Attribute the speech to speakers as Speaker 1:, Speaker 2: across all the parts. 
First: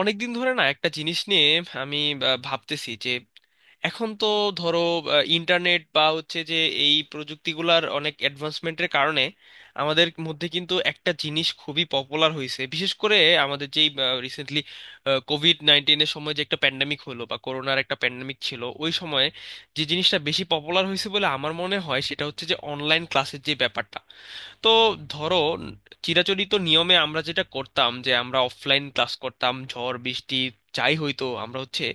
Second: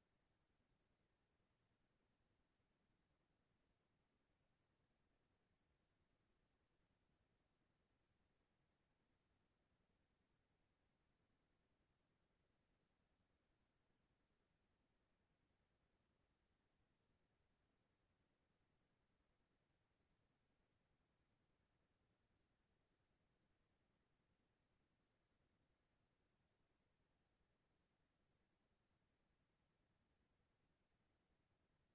Speaker 1: অনেকদিন ধরে না একটা জিনিস নিয়ে আমি ভাবতেছি যে এখন তো ধরো ইন্টারনেট বা হচ্ছে যে এই প্রযুক্তিগুলার অনেক অ্যাডভান্সমেন্টের কারণে আমাদের মধ্যে কিন্তু একটা জিনিস খুবই পপুলার হয়েছে, বিশেষ করে আমাদের যেই রিসেন্টলি COVID-19-এর সময় যে একটা প্যান্ডেমিক হলো বা করোনার একটা প্যান্ডেমিক ছিল ওই সময়ে, যে জিনিসটা বেশি পপুলার হয়েছে বলে আমার মনে হয় সেটা হচ্ছে যে অনলাইন ক্লাসের যে ব্যাপারটা। তো ধরো, চিরাচরিত নিয়মে আমরা যেটা করতাম যে আমরা অফলাইন ক্লাস করতাম, ঝড় বৃষ্টি যাই হইতো আমরা হচ্ছে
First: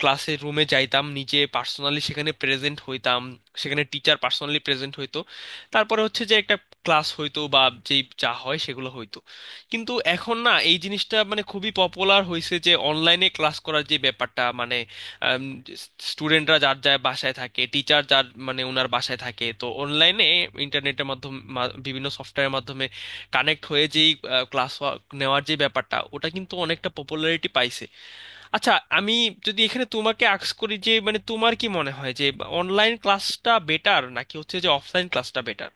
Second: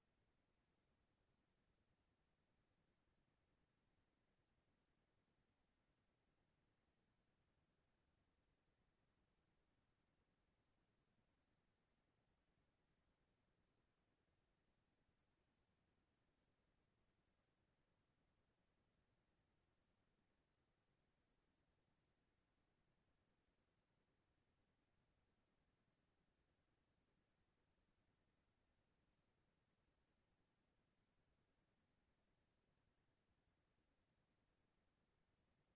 Speaker 1: ক্লাসের রুমে যাইতাম, নিজে পার্সোনালি সেখানে প্রেজেন্ট হইতাম, সেখানে টিচার পার্সোনালি প্রেজেন্ট হইতো, তারপরে হচ্ছে যে একটা ক্লাস হইতো বা যেই যা হয় সেগুলো হইতো। কিন্তু এখন না এই জিনিসটা মানে খুবই পপুলার হয়েছে যে অনলাইনে ক্লাস করার যে ব্যাপারটা, মানে স্টুডেন্টরা যার যার বাসায় থাকে, টিচার যার মানে ওনার বাসায় থাকে, তো অনলাইনে ইন্টারনেটের মাধ্যমে বিভিন্ন সফটওয়্যারের মাধ্যমে কানেক্ট হয়ে যেই ক্লাস নেওয়ার যে ব্যাপারটা, ওটা কিন্তু অনেকটা পপুলারিটি পাইছে। আচ্ছা, আমি যদি এখানে তোমাকে আস্ক করি যে মানে তোমার কি মনে হয় যে অনলাইন ক্লাসটা বেটার নাকি হচ্ছে যে অফলাইন ক্লাসটা বেটার?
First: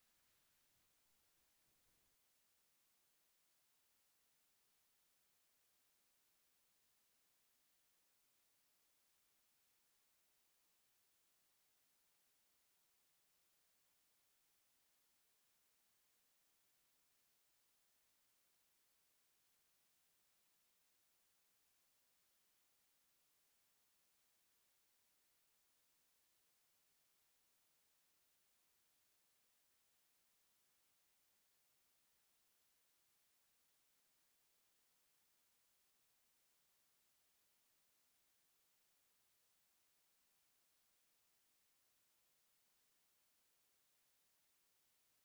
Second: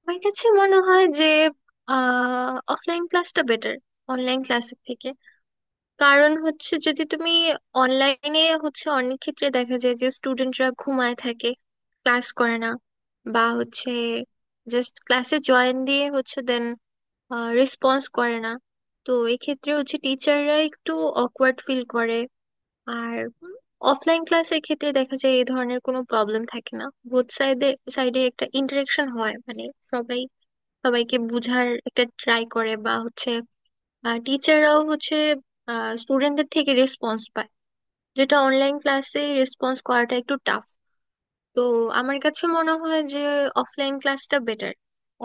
Speaker 2: আমার কাছে মনে হয় যে অফলাইন ক্লাসটা বেটার অনলাইন ক্লাসের থেকে। কারণ হচ্ছে, যদি তুমি অনলাইনে হচ্ছে অনেক ক্ষেত্রে দেখা যায় যে স্টুডেন্টরা ঘুমায় থাকে, ক্লাস করে না, বা হচ্ছে জাস্ট ক্লাসে জয়েন দিয়ে হচ্ছে দেন রেসপন্স করে না। তো এক্ষেত্রে হচ্ছে টিচাররা একটু অকওয়ার্ড ফিল করে। আর অফলাইন ক্লাসের ক্ষেত্রে দেখা যায় এই ধরনের কোনো প্রবলেম থাকে না। বোথ সাইডে সাইডে একটা ইন্টারেকশন হয়, মানে সবাই সবাইকে বুঝার একটা ট্রাই করে, বা হচ্ছে টিচাররাও হচ্ছে স্টুডেন্টদের থেকে রেসপন্স পায়, যেটা অনলাইন ক্লাসে রেসপন্স করাটা একটু টাফ। তো আমার কাছে মনে হয় যে অফলাইন ক্লাসটা বেটার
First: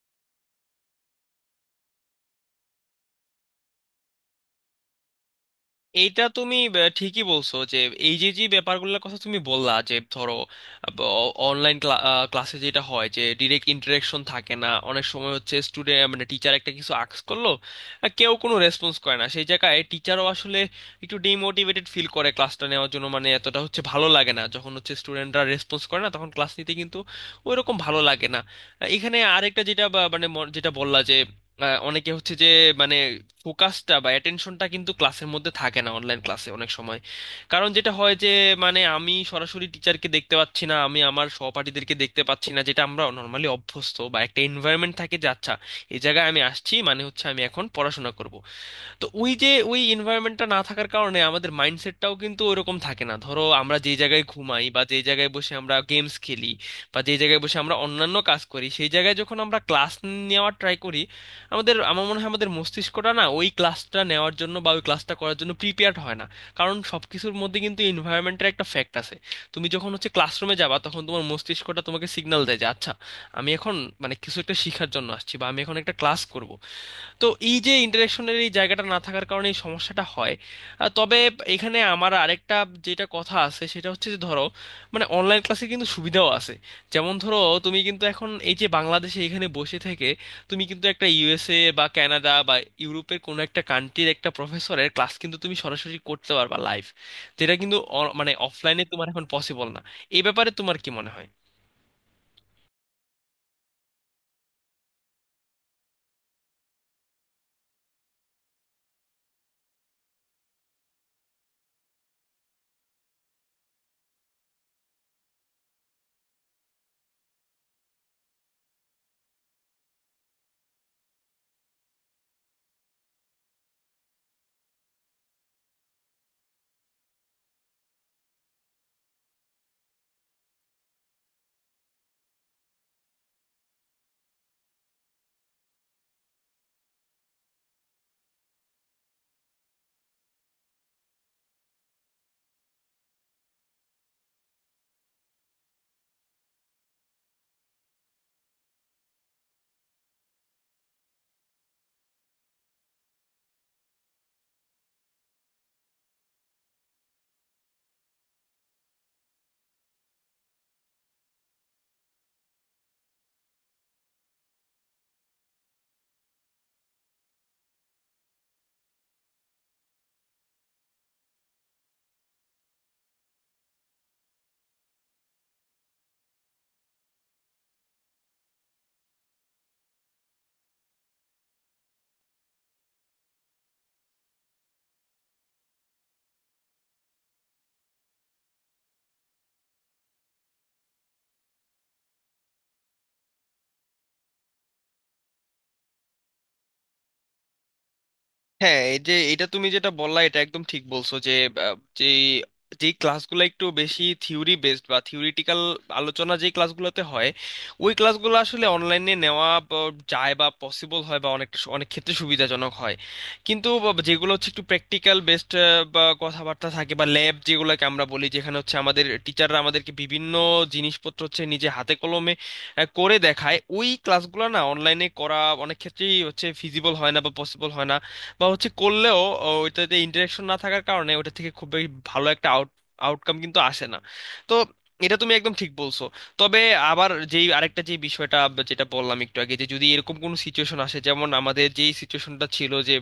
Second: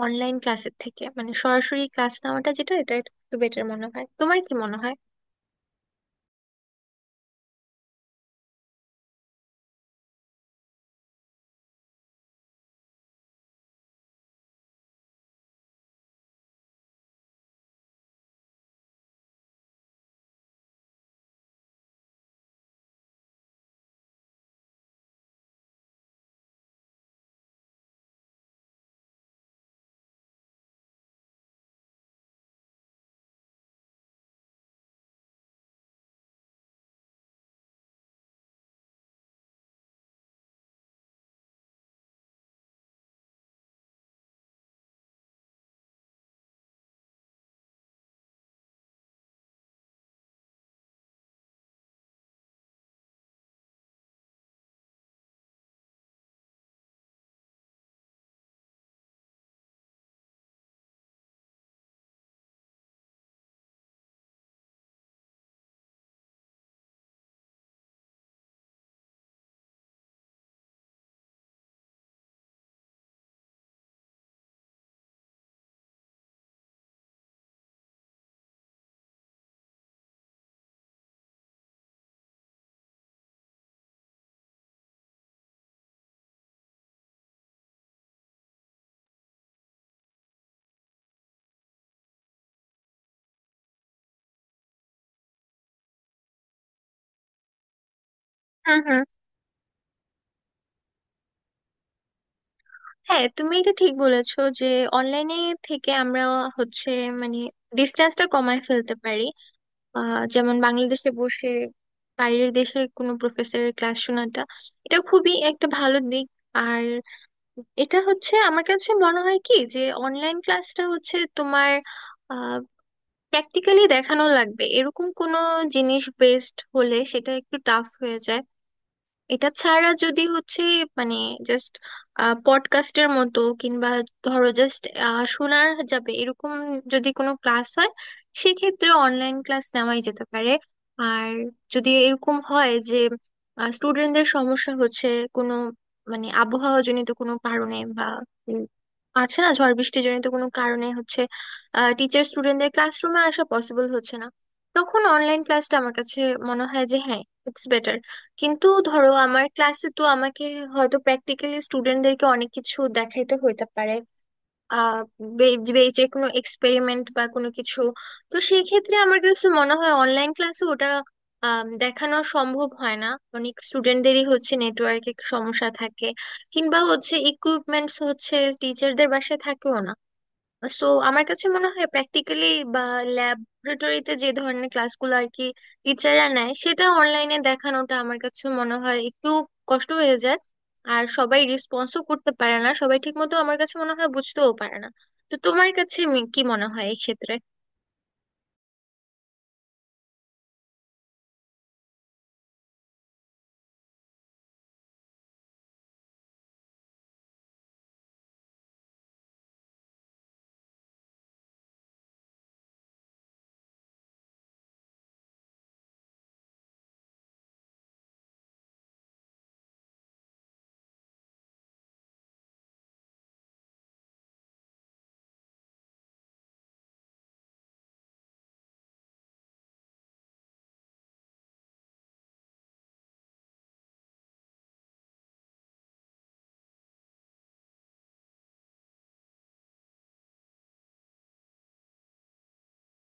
Speaker 2: অনলাইন ক্লাসের থেকে, মানে সরাসরি ক্লাস নেওয়াটা যেটা, এটা একটু বেটার মনে হয়। তোমার কি মনে হয়?
Speaker 1: এইটা তুমি ঠিকই বলছো যে এই যে যে ব্যাপারগুলোর কথা তুমি বললা যে ধরো অনলাইন ক্লাসে যেটা হয় যে ডিরেক্ট ইন্টারেকশন থাকে না, অনেক সময় হচ্ছে স্টুডেন্ট মানে টিচার একটা কিছু আক্স করলো, আর কেউ কোনো রেসপন্স করে না, সেই জায়গায় টিচারও আসলে একটু ডিমোটিভেটেড ফিল করে ক্লাসটা নেওয়ার জন্য, মানে এতটা হচ্ছে ভালো লাগে না, যখন হচ্ছে স্টুডেন্টরা রেসপন্স করে না তখন ক্লাস নিতে কিন্তু ওইরকম ভালো লাগে না। এখানে আরেকটা যেটা যেটা বললা যে অনেকে হচ্ছে যে মানে ফোকাসটা বা অ্যাটেনশনটা কিন্তু ক্লাসের মধ্যে থাকে না অনলাইন ক্লাসে অনেক সময়। কারণ যেটা হয় যে মানে আমি সরাসরি টিচারকে দেখতে পাচ্ছি না, আমি আমার সহপাঠীদেরকে দেখতে পাচ্ছি না, যেটা আমরা নর্মালি অভ্যস্ত বা একটা এনভায়রনমেন্ট থাকে যে আচ্ছা এই জায়গায় আমি আসছি মানে হচ্ছে আমি এখন পড়াশোনা করব। তো ওই যে ওই এনভায়রনমেন্টটা না থাকার কারণে আমাদের মাইন্ডসেটটাও কিন্তু ওইরকম থাকে না। ধরো আমরা যে জায়গায় ঘুমাই বা যে জায়গায় বসে আমরা গেমস খেলি বা যে জায়গায় বসে আমরা অন্যান্য কাজ করি, সেই জায়গায় যখন আমরা ক্লাস নেওয়ার ট্রাই করি, আমাদের আমার মনে হয় আমাদের মস্তিষ্কটা না ওই ক্লাসটা নেওয়ার জন্য বা ওই ক্লাসটা করার জন্য প্রিপেয়ার্ড হয় না। কারণ সবকিছুর মধ্যে কিন্তু এনভায়রনমেন্টের একটা ফ্যাক্ট আছে। তুমি যখন হচ্ছে ক্লাসরুমে যাবা তখন তোমার মস্তিষ্কটা তোমাকে সিগন্যাল দেয় যে আচ্ছা আমি এখন মানে কিছু একটা শেখার জন্য আসছি বা আমি এখন একটা ক্লাস করব। তো এই যে ইন্টারেকশনের এই জায়গাটা না থাকার কারণে এই সমস্যাটা হয়। তবে এখানে আমার আরেকটা যেটা কথা আছে সেটা হচ্ছে যে ধরো মানে অনলাইন ক্লাসে কিন্তু সুবিধাও আছে। যেমন ধরো, তুমি কিন্তু এখন এই যে বাংলাদেশে এখানে বসে থেকে তুমি কিন্তু একটা ইউএসএ বা কানাডা বা ইউরোপের কোনো একটা কান্ট্রির একটা প্রফেসরের ক্লাস কিন্তু তুমি সরাসরি করতে পারবা লাইভ, যেটা কিন্তু মানে
Speaker 2: হুম,
Speaker 1: অফলাইনে
Speaker 2: হুম।
Speaker 1: তোমার এখন পসিবল না। এই ব্যাপারে তোমার কি মনে হয়?
Speaker 2: হ্যাঁ, তুমি এটা ঠিক বলেছো যে অনলাইনে থেকে আমরা হচ্ছে মানে ডিস্টেন্সটা কমায় ফেলতে পারি। আহ, যেমন বাংলাদেশে বসে বাইরের দেশে কোনো প্রফেসরের ক্লাস শোনাটা, এটা খুবই একটা ভালো দিক। আর এটা হচ্ছে আমার কাছে মনে হয় কি, যে অনলাইন ক্লাসটা হচ্ছে তোমার প্র্যাকটিক্যালি দেখানো লাগবে এরকম কোনো জিনিস বেসড হলে সেটা একটু টাফ হয়ে যায়। এটা ছাড়া যদি হচ্ছে মানে জাস্ট পডকাস্টের মতো, কিংবা ধরো জাস্ট শোনার যাবে এরকম যদি কোনো ক্লাস হয়, সেক্ষেত্রে অনলাইন ক্লাস নেওয়াই যেতে পারে। আর যদি এরকম হয় যে স্টুডেন্টদের সমস্যা হচ্ছে কোনো, মানে আবহাওয়া জনিত কোনো কারণে, বা উম, আছে না ঝড় বৃষ্টি জনিত কোনো কারণে হচ্ছে টিচার স্টুডেন্টদের ক্লাসরুমে আসা পসিবল হচ্ছে না, তখন অনলাইন ক্লাসটা আমার কাছে মনে হয় যে হ্যাঁ, ইটস বেটার। কিন্তু ধরো আমার ক্লাসে তো আমাকে হয়তো প্র্যাকটিক্যালি স্টুডেন্টদেরকে অনেক কিছু দেখাইতে হইতে পারে। আহ, বে- বে- যে কোনো এক্সপেরিমেন্ট বা কোনো কিছু। তো সেই ক্ষেত্রে আমার কিছু মনে হয় অনলাইন ক্লাসে ওটা দেখানো সম্ভব হয় না। অনেক স্টুডেন্টদেরই হচ্ছে নেটওয়ার্কে সমস্যা থাকে, কিংবা হচ্ছে ইকুইপমেন্টস হচ্ছে টিচারদের বাসায় থাকেও না। সো আমার কাছে মনে হয় প্র্যাকটিক্যালি বা ল্যাবরেটরিতে যে ধরনের ক্লাসগুলো আর কি টিচাররা নেয়, সেটা অনলাইনে দেখানোটা আমার কাছে মনে হয় একটু কষ্ট হয়ে যায়। আর সবাই রেসপন্সও করতে পারে না, সবাই ঠিক মতো আমার কাছে মনে হয় বুঝতেও পারে না। তো তোমার কাছে কি মনে হয় এই ক্ষেত্রে?
Speaker 1: হ্যাঁ, এই যে এটা তুমি যেটা বললা এটা একদম ঠিক বলছো যে যে যে ক্লাসগুলো একটু বেশি থিওরি বেসড বা থিওরিটিক্যাল আলোচনা যে ক্লাসগুলোতে হয়, ওই ক্লাসগুলো আসলে অনলাইনে নেওয়া যায় বা পসিবল হয় বা অনেকটা অনেক ক্ষেত্রে সুবিধাজনক হয়। কিন্তু যেগুলো হচ্ছে একটু প্র্যাকটিক্যাল বেসড বা কথাবার্তা থাকে বা ল্যাব যেগুলোকে আমরা বলি, যেখানে হচ্ছে আমাদের টিচাররা আমাদেরকে বিভিন্ন জিনিসপত্র হচ্ছে নিজে হাতে কলমে করে দেখায়, ওই ক্লাসগুলো না অনলাইনে করা অনেক ক্ষেত্রেই হচ্ছে ফিজিবল হয় না বা পসিবল হয় না। বা হচ্ছে করলেও ওইটাতে ইন্টারেকশন না থাকার কারণে ওটা থেকে খুব বেশি ভালো একটা আউটকাম কিন্তু আসে না। তো এটা তুমি একদম ঠিক বলছো। তবে আবার যেই আরেকটা যে বিষয়টা বা যেটা বললাম একটু আগে যে যদি এরকম কোনো সিচুয়েশন আসে, যেমন আমাদের যেই সিচুয়েশনটা ছিল যে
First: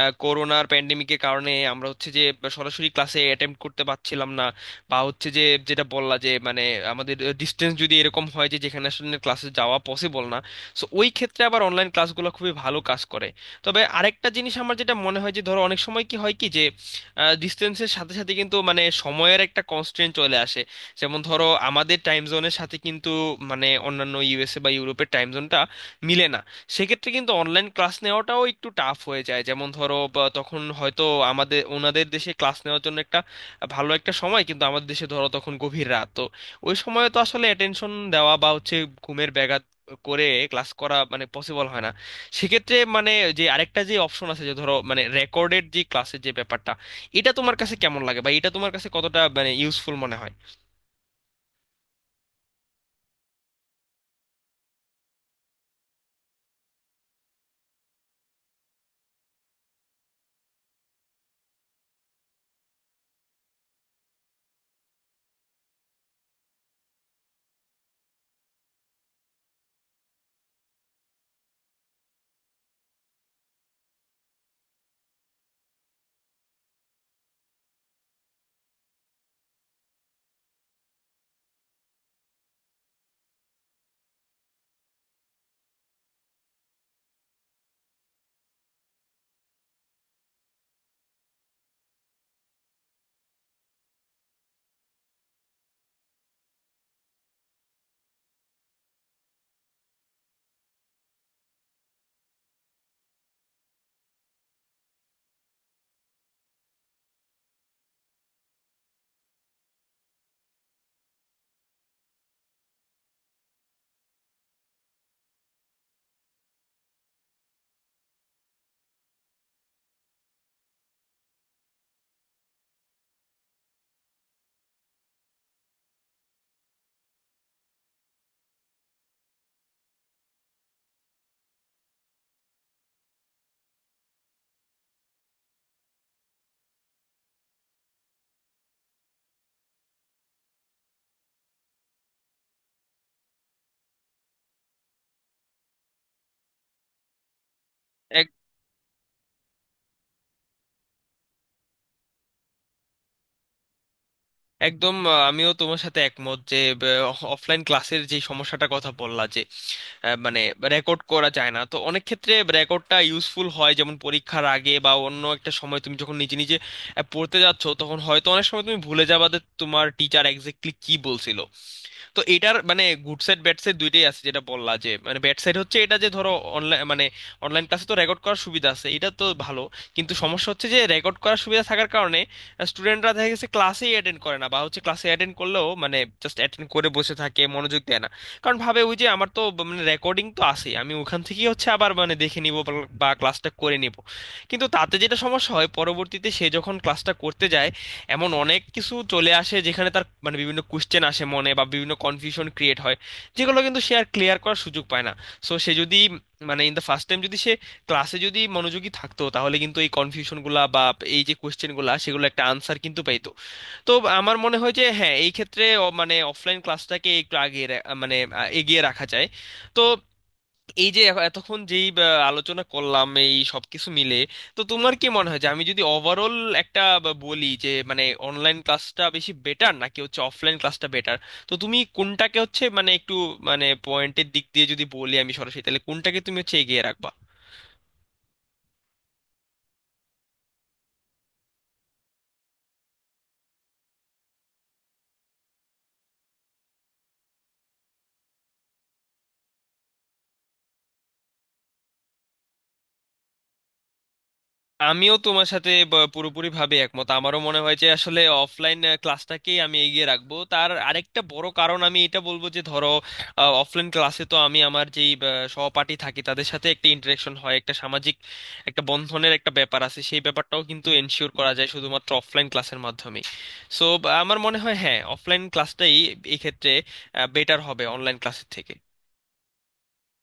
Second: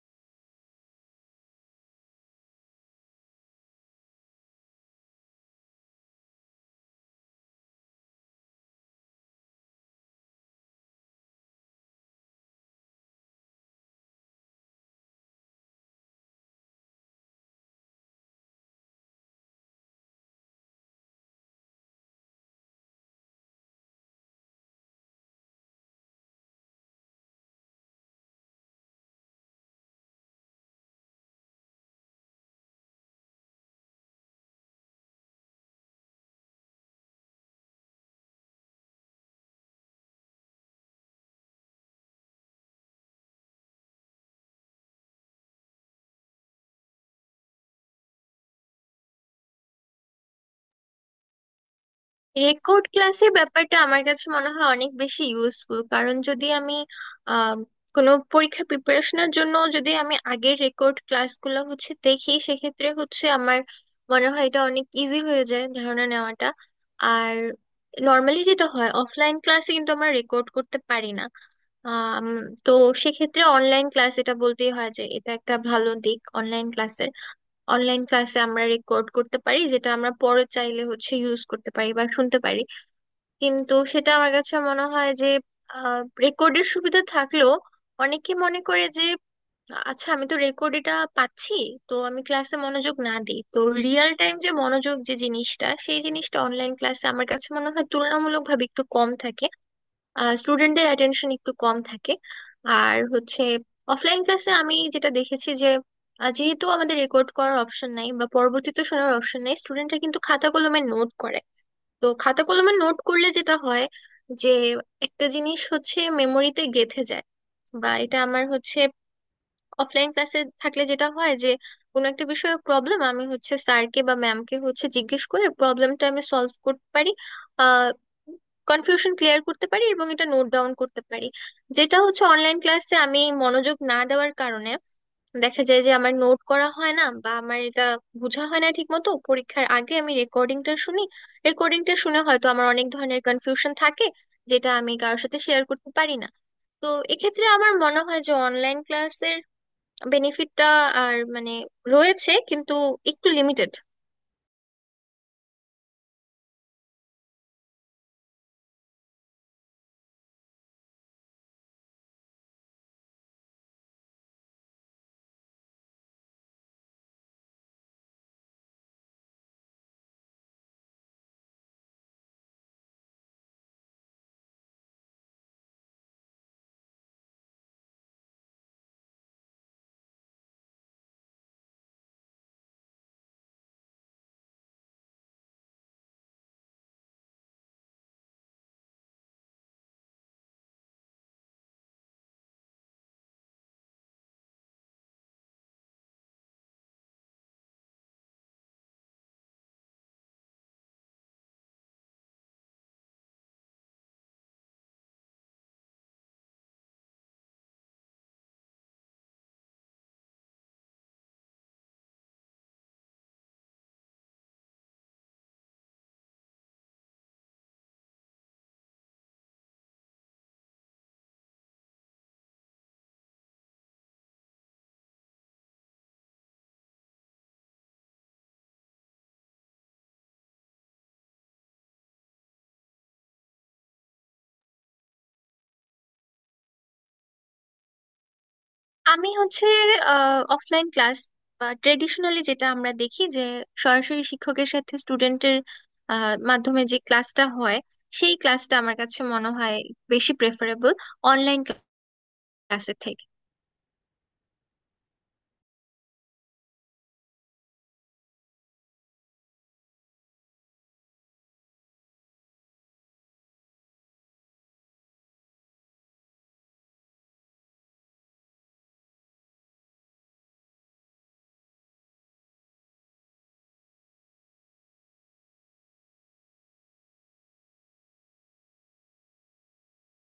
Speaker 1: করোনার প্যান্ডেমিকের কারণে আমরা হচ্ছে যে সরাসরি ক্লাসে অ্যাটেম্প করতে পারছিলাম না, বা হচ্ছে যে যেটা বললা যে মানে আমাদের ডিস্টেন্স যদি এরকম হয় যে যেখানে আসলে ক্লাসে যাওয়া পসিবল না, সো ওই ক্ষেত্রে আবার অনলাইন ক্লাসগুলো খুবই ভালো কাজ করে। তবে আরেকটা জিনিস আমার যেটা মনে হয় যে ধরো অনেক সময় কি হয় কি যে ডিস্টেন্সের সাথে সাথে কিন্তু মানে সময়ের একটা কনস্ট্রেন্ট চলে আসে। যেমন ধরো, আমাদের টাইম জোনের সাথে কিন্তু মানে অন্যান্য ইউএসএ বা ইউরোপের টাইম জোনটা মিলে না। সেক্ষেত্রে কিন্তু অনলাইন ক্লাস নেওয়াটাও একটু টাফ হয়ে যায়, যেমন ধরো বা তখন হয়তো আমাদের ওনাদের দেশে ক্লাস নেওয়ার জন্য একটা ভালো একটা সময় কিন্তু আমাদের দেশে ধরো তখন গভীর রাত, তো ওই সময়ে তো আসলে অ্যাটেনশন দেওয়া বা হচ্ছে ঘুমের ব্যাঘাত করে ক্লাস করা মানে পসিবল হয় না। সেক্ষেত্রে মানে যে আরেকটা যে অপশন আছে যে ধরো মানে রেকর্ডেড যে ক্লাসের যে ব্যাপারটা, এটা তোমার কাছে কেমন লাগে বা এটা তোমার কাছে কতটা মানে ইউজফুল মনে হয়?
Speaker 2: রেকর্ড ক্লাসের ব্যাপারটা আমার কাছে মনে হয় অনেক বেশি ইউজফুল। কারণ যদি আমি আহ, কোনো পরীক্ষার প্রিপারেশনের জন্য যদি আমি আগের রেকর্ড ক্লাসগুলো হচ্ছে দেখি, সেক্ষেত্রে হচ্ছে আমার মনে হয় এটা অনেক ইজি হয়ে যায় ধারণা নেওয়াটা। আর নর্মালি যেটা হয়, অফলাইন ক্লাসে কিন্তু আমরা রেকর্ড করতে পারি না। আম, তো সেক্ষেত্রে অনলাইন ক্লাস, এটা বলতেই হয় যে এটা একটা ভালো দিক অনলাইন ক্লাসের। অনলাইন ক্লাসে আমরা রেকর্ড করতে পারি, যেটা আমরা পরে চাইলে হচ্ছে ইউজ করতে পারি বা শুনতে পারি। কিন্তু সেটা আমার কাছে মনে হয় যে রেকর্ডের সুবিধা থাকলেও অনেকে মনে করে যে আচ্ছা, আমি তো রেকর্ড এটা পাচ্ছি, তো আমি ক্লাসে মনোযোগ না দিই। তো রিয়েল টাইম যে মনোযোগ যে জিনিসটা, সেই জিনিসটা অনলাইন ক্লাসে আমার কাছে মনে হয় তুলনামূলকভাবে একটু কম থাকে। স্টুডেন্টদের অ্যাটেনশন একটু কম থাকে। আর হচ্ছে অফলাইন ক্লাসে আমি যেটা দেখেছি যে যেহেতু আমাদের রেকর্ড করার অপশন নাই বা পরবর্তীতে শোনার অপশন নাই, স্টুডেন্টরা কিন্তু খাতা কলমে নোট করে। তো খাতা কলমে নোট করলে যেটা হয় যে একটা জিনিস হচ্ছে মেমোরিতে গেঁথে যায়। বা এটা আমার হচ্ছে অফলাইন ক্লাসে থাকলে যেটা হয় যে কোনো একটা বিষয়ে প্রবলেম আমি হচ্ছে স্যারকে বা ম্যামকে হচ্ছে জিজ্ঞেস করে প্রবলেমটা আমি সলভ করতে পারি। আহ, কনফিউশন ক্লিয়ার করতে পারি এবং এটা নোট ডাউন করতে পারি। যেটা হচ্ছে অনলাইন ক্লাসে আমি মনোযোগ না দেওয়ার কারণে দেখা যায় যে আমার নোট করা হয় না, বা আমার এটা বোঝা হয় না ঠিক মতো। পরীক্ষার আগে আমি রেকর্ডিংটা শুনি, রেকর্ডিংটা শুনে হয়তো আমার অনেক ধরনের কনফিউশন থাকে, যেটা আমি কারোর সাথে শেয়ার করতে পারি না। তো এক্ষেত্রে আমার মনে হয়
Speaker 1: এক-
Speaker 2: যে অনলাইন ক্লাসের বেনিফিটটা আর মানে রয়েছে কিন্তু একটু লিমিটেড।
Speaker 1: একদম আমিও তোমার সাথে একমত যে অফলাইন ক্লাসের যে সমস্যাটা কথা বললা যে মানে রেকর্ড করা যায় না, তো অনেক ক্ষেত্রে রেকর্ডটা ইউজফুল হয়, যেমন পরীক্ষার আগে বা অন্য একটা সময় তুমি যখন নিজে নিজে পড়তে যাচ্ছ তখন হয়তো অনেক সময় তুমি ভুলে যাবা যে তোমার টিচার এক্স্যাক্টলি কি বলছিল। তো এটার মানে গুড সাইড ব্যাড সাইড দুইটাই আছে, যেটা বললা যে মানে ব্যাড সাইড হচ্ছে এটা যে ধরো অনলাইন মানে অনলাইন ক্লাসে তো রেকর্ড করার সুবিধা আছে, এটা তো ভালো। কিন্তু সমস্যা হচ্ছে যে রেকর্ড করার সুবিধা থাকার কারণে স্টুডেন্টরা দেখা গেছে ক্লাসেই অ্যাটেন্ড করে না, বা হচ্ছে ক্লাসে অ্যাটেন্ড করলেও মানে জাস্ট অ্যাটেন্ড করে বসে থাকে, মনোযোগ দেয় না। কারণ ভাবে ওই যে আমার তো মানে রেকর্ডিং তো আছে, আমি ওখান থেকেই হচ্ছে আবার মানে দেখে নিব বা ক্লাসটা করে নিব। কিন্তু তাতে যেটা সমস্যা হয় পরবর্তীতে সে যখন ক্লাসটা করতে যায়, এমন অনেক কিছু চলে আসে যেখানে তার মানে বিভিন্ন কোশ্চেন আসে মনে বা বিভিন্ন কনফিউশন ক্রিয়েট হয়, যেগুলো কিন্তু সে আর ক্লিয়ার করার সুযোগ পায় না। সো সে যদি মানে ইন দ্য ফার্স্ট টাইম যদি সে ক্লাসে যদি মনোযোগী থাকতো, তাহলে কিন্তু এই কনফিউশনগুলা বা এই যে কোশ্চেনগুলা সেগুলো একটা আনসার কিন্তু পেতো। তো আমার মনে হয় যে হ্যাঁ এই ক্ষেত্রে মানে অফলাইন ক্লাসটাকে একটু আগে মানে এগিয়ে রাখা যায়। তো এই যে এতক্ষণ যেই আলোচনা করলাম এই সবকিছু মিলে, তো তোমার কি মনে হয় যে আমি যদি ওভারঅল একটা বলি যে মানে অনলাইন ক্লাসটা বেশি বেটার নাকি হচ্ছে অফলাইন ক্লাসটা বেটার? তো তুমি কোনটাকে হচ্ছে মানে একটু মানে পয়েন্টের দিক দিয়ে যদি বলি আমি সরাসরি তাহলে কোনটাকে তুমি হচ্ছে এগিয়ে রাখবা?
Speaker 2: আমি হচ্ছে অফলাইন ক্লাস, বা ট্রেডিশনালি যেটা আমরা দেখি যে সরাসরি শিক্ষকের সাথে স্টুডেন্টের মাধ্যমে যে ক্লাসটা হয়, সেই ক্লাসটা আমার কাছে মনে হয় বেশি প্রেফারেবল অনলাইন ক্লাসের থেকে।
Speaker 1: আমিও তোমার সাথে পুরোপুরিভাবে একমত। আমারও মনে হয় যে আসলে অফলাইন ক্লাসটাকেই আমি এগিয়ে রাখবো। তার আরেকটা বড় কারণ আমি এটা বলবো যে ধরো অফলাইন ক্লাসে তো আমি আমার যেই সহপাঠী থাকি তাদের সাথে একটা ইন্টারেকশন হয়, একটা সামাজিক একটা বন্ধনের একটা ব্যাপার আছে, সেই ব্যাপারটাও কিন্তু এনশিওর করা যায় শুধুমাত্র অফলাইন ক্লাসের মাধ্যমে। সো আমার মনে হয় হ্যাঁ অফলাইন ক্লাসটাই এক্ষেত্রে বেটার হবে অনলাইন ক্লাসের থেকে।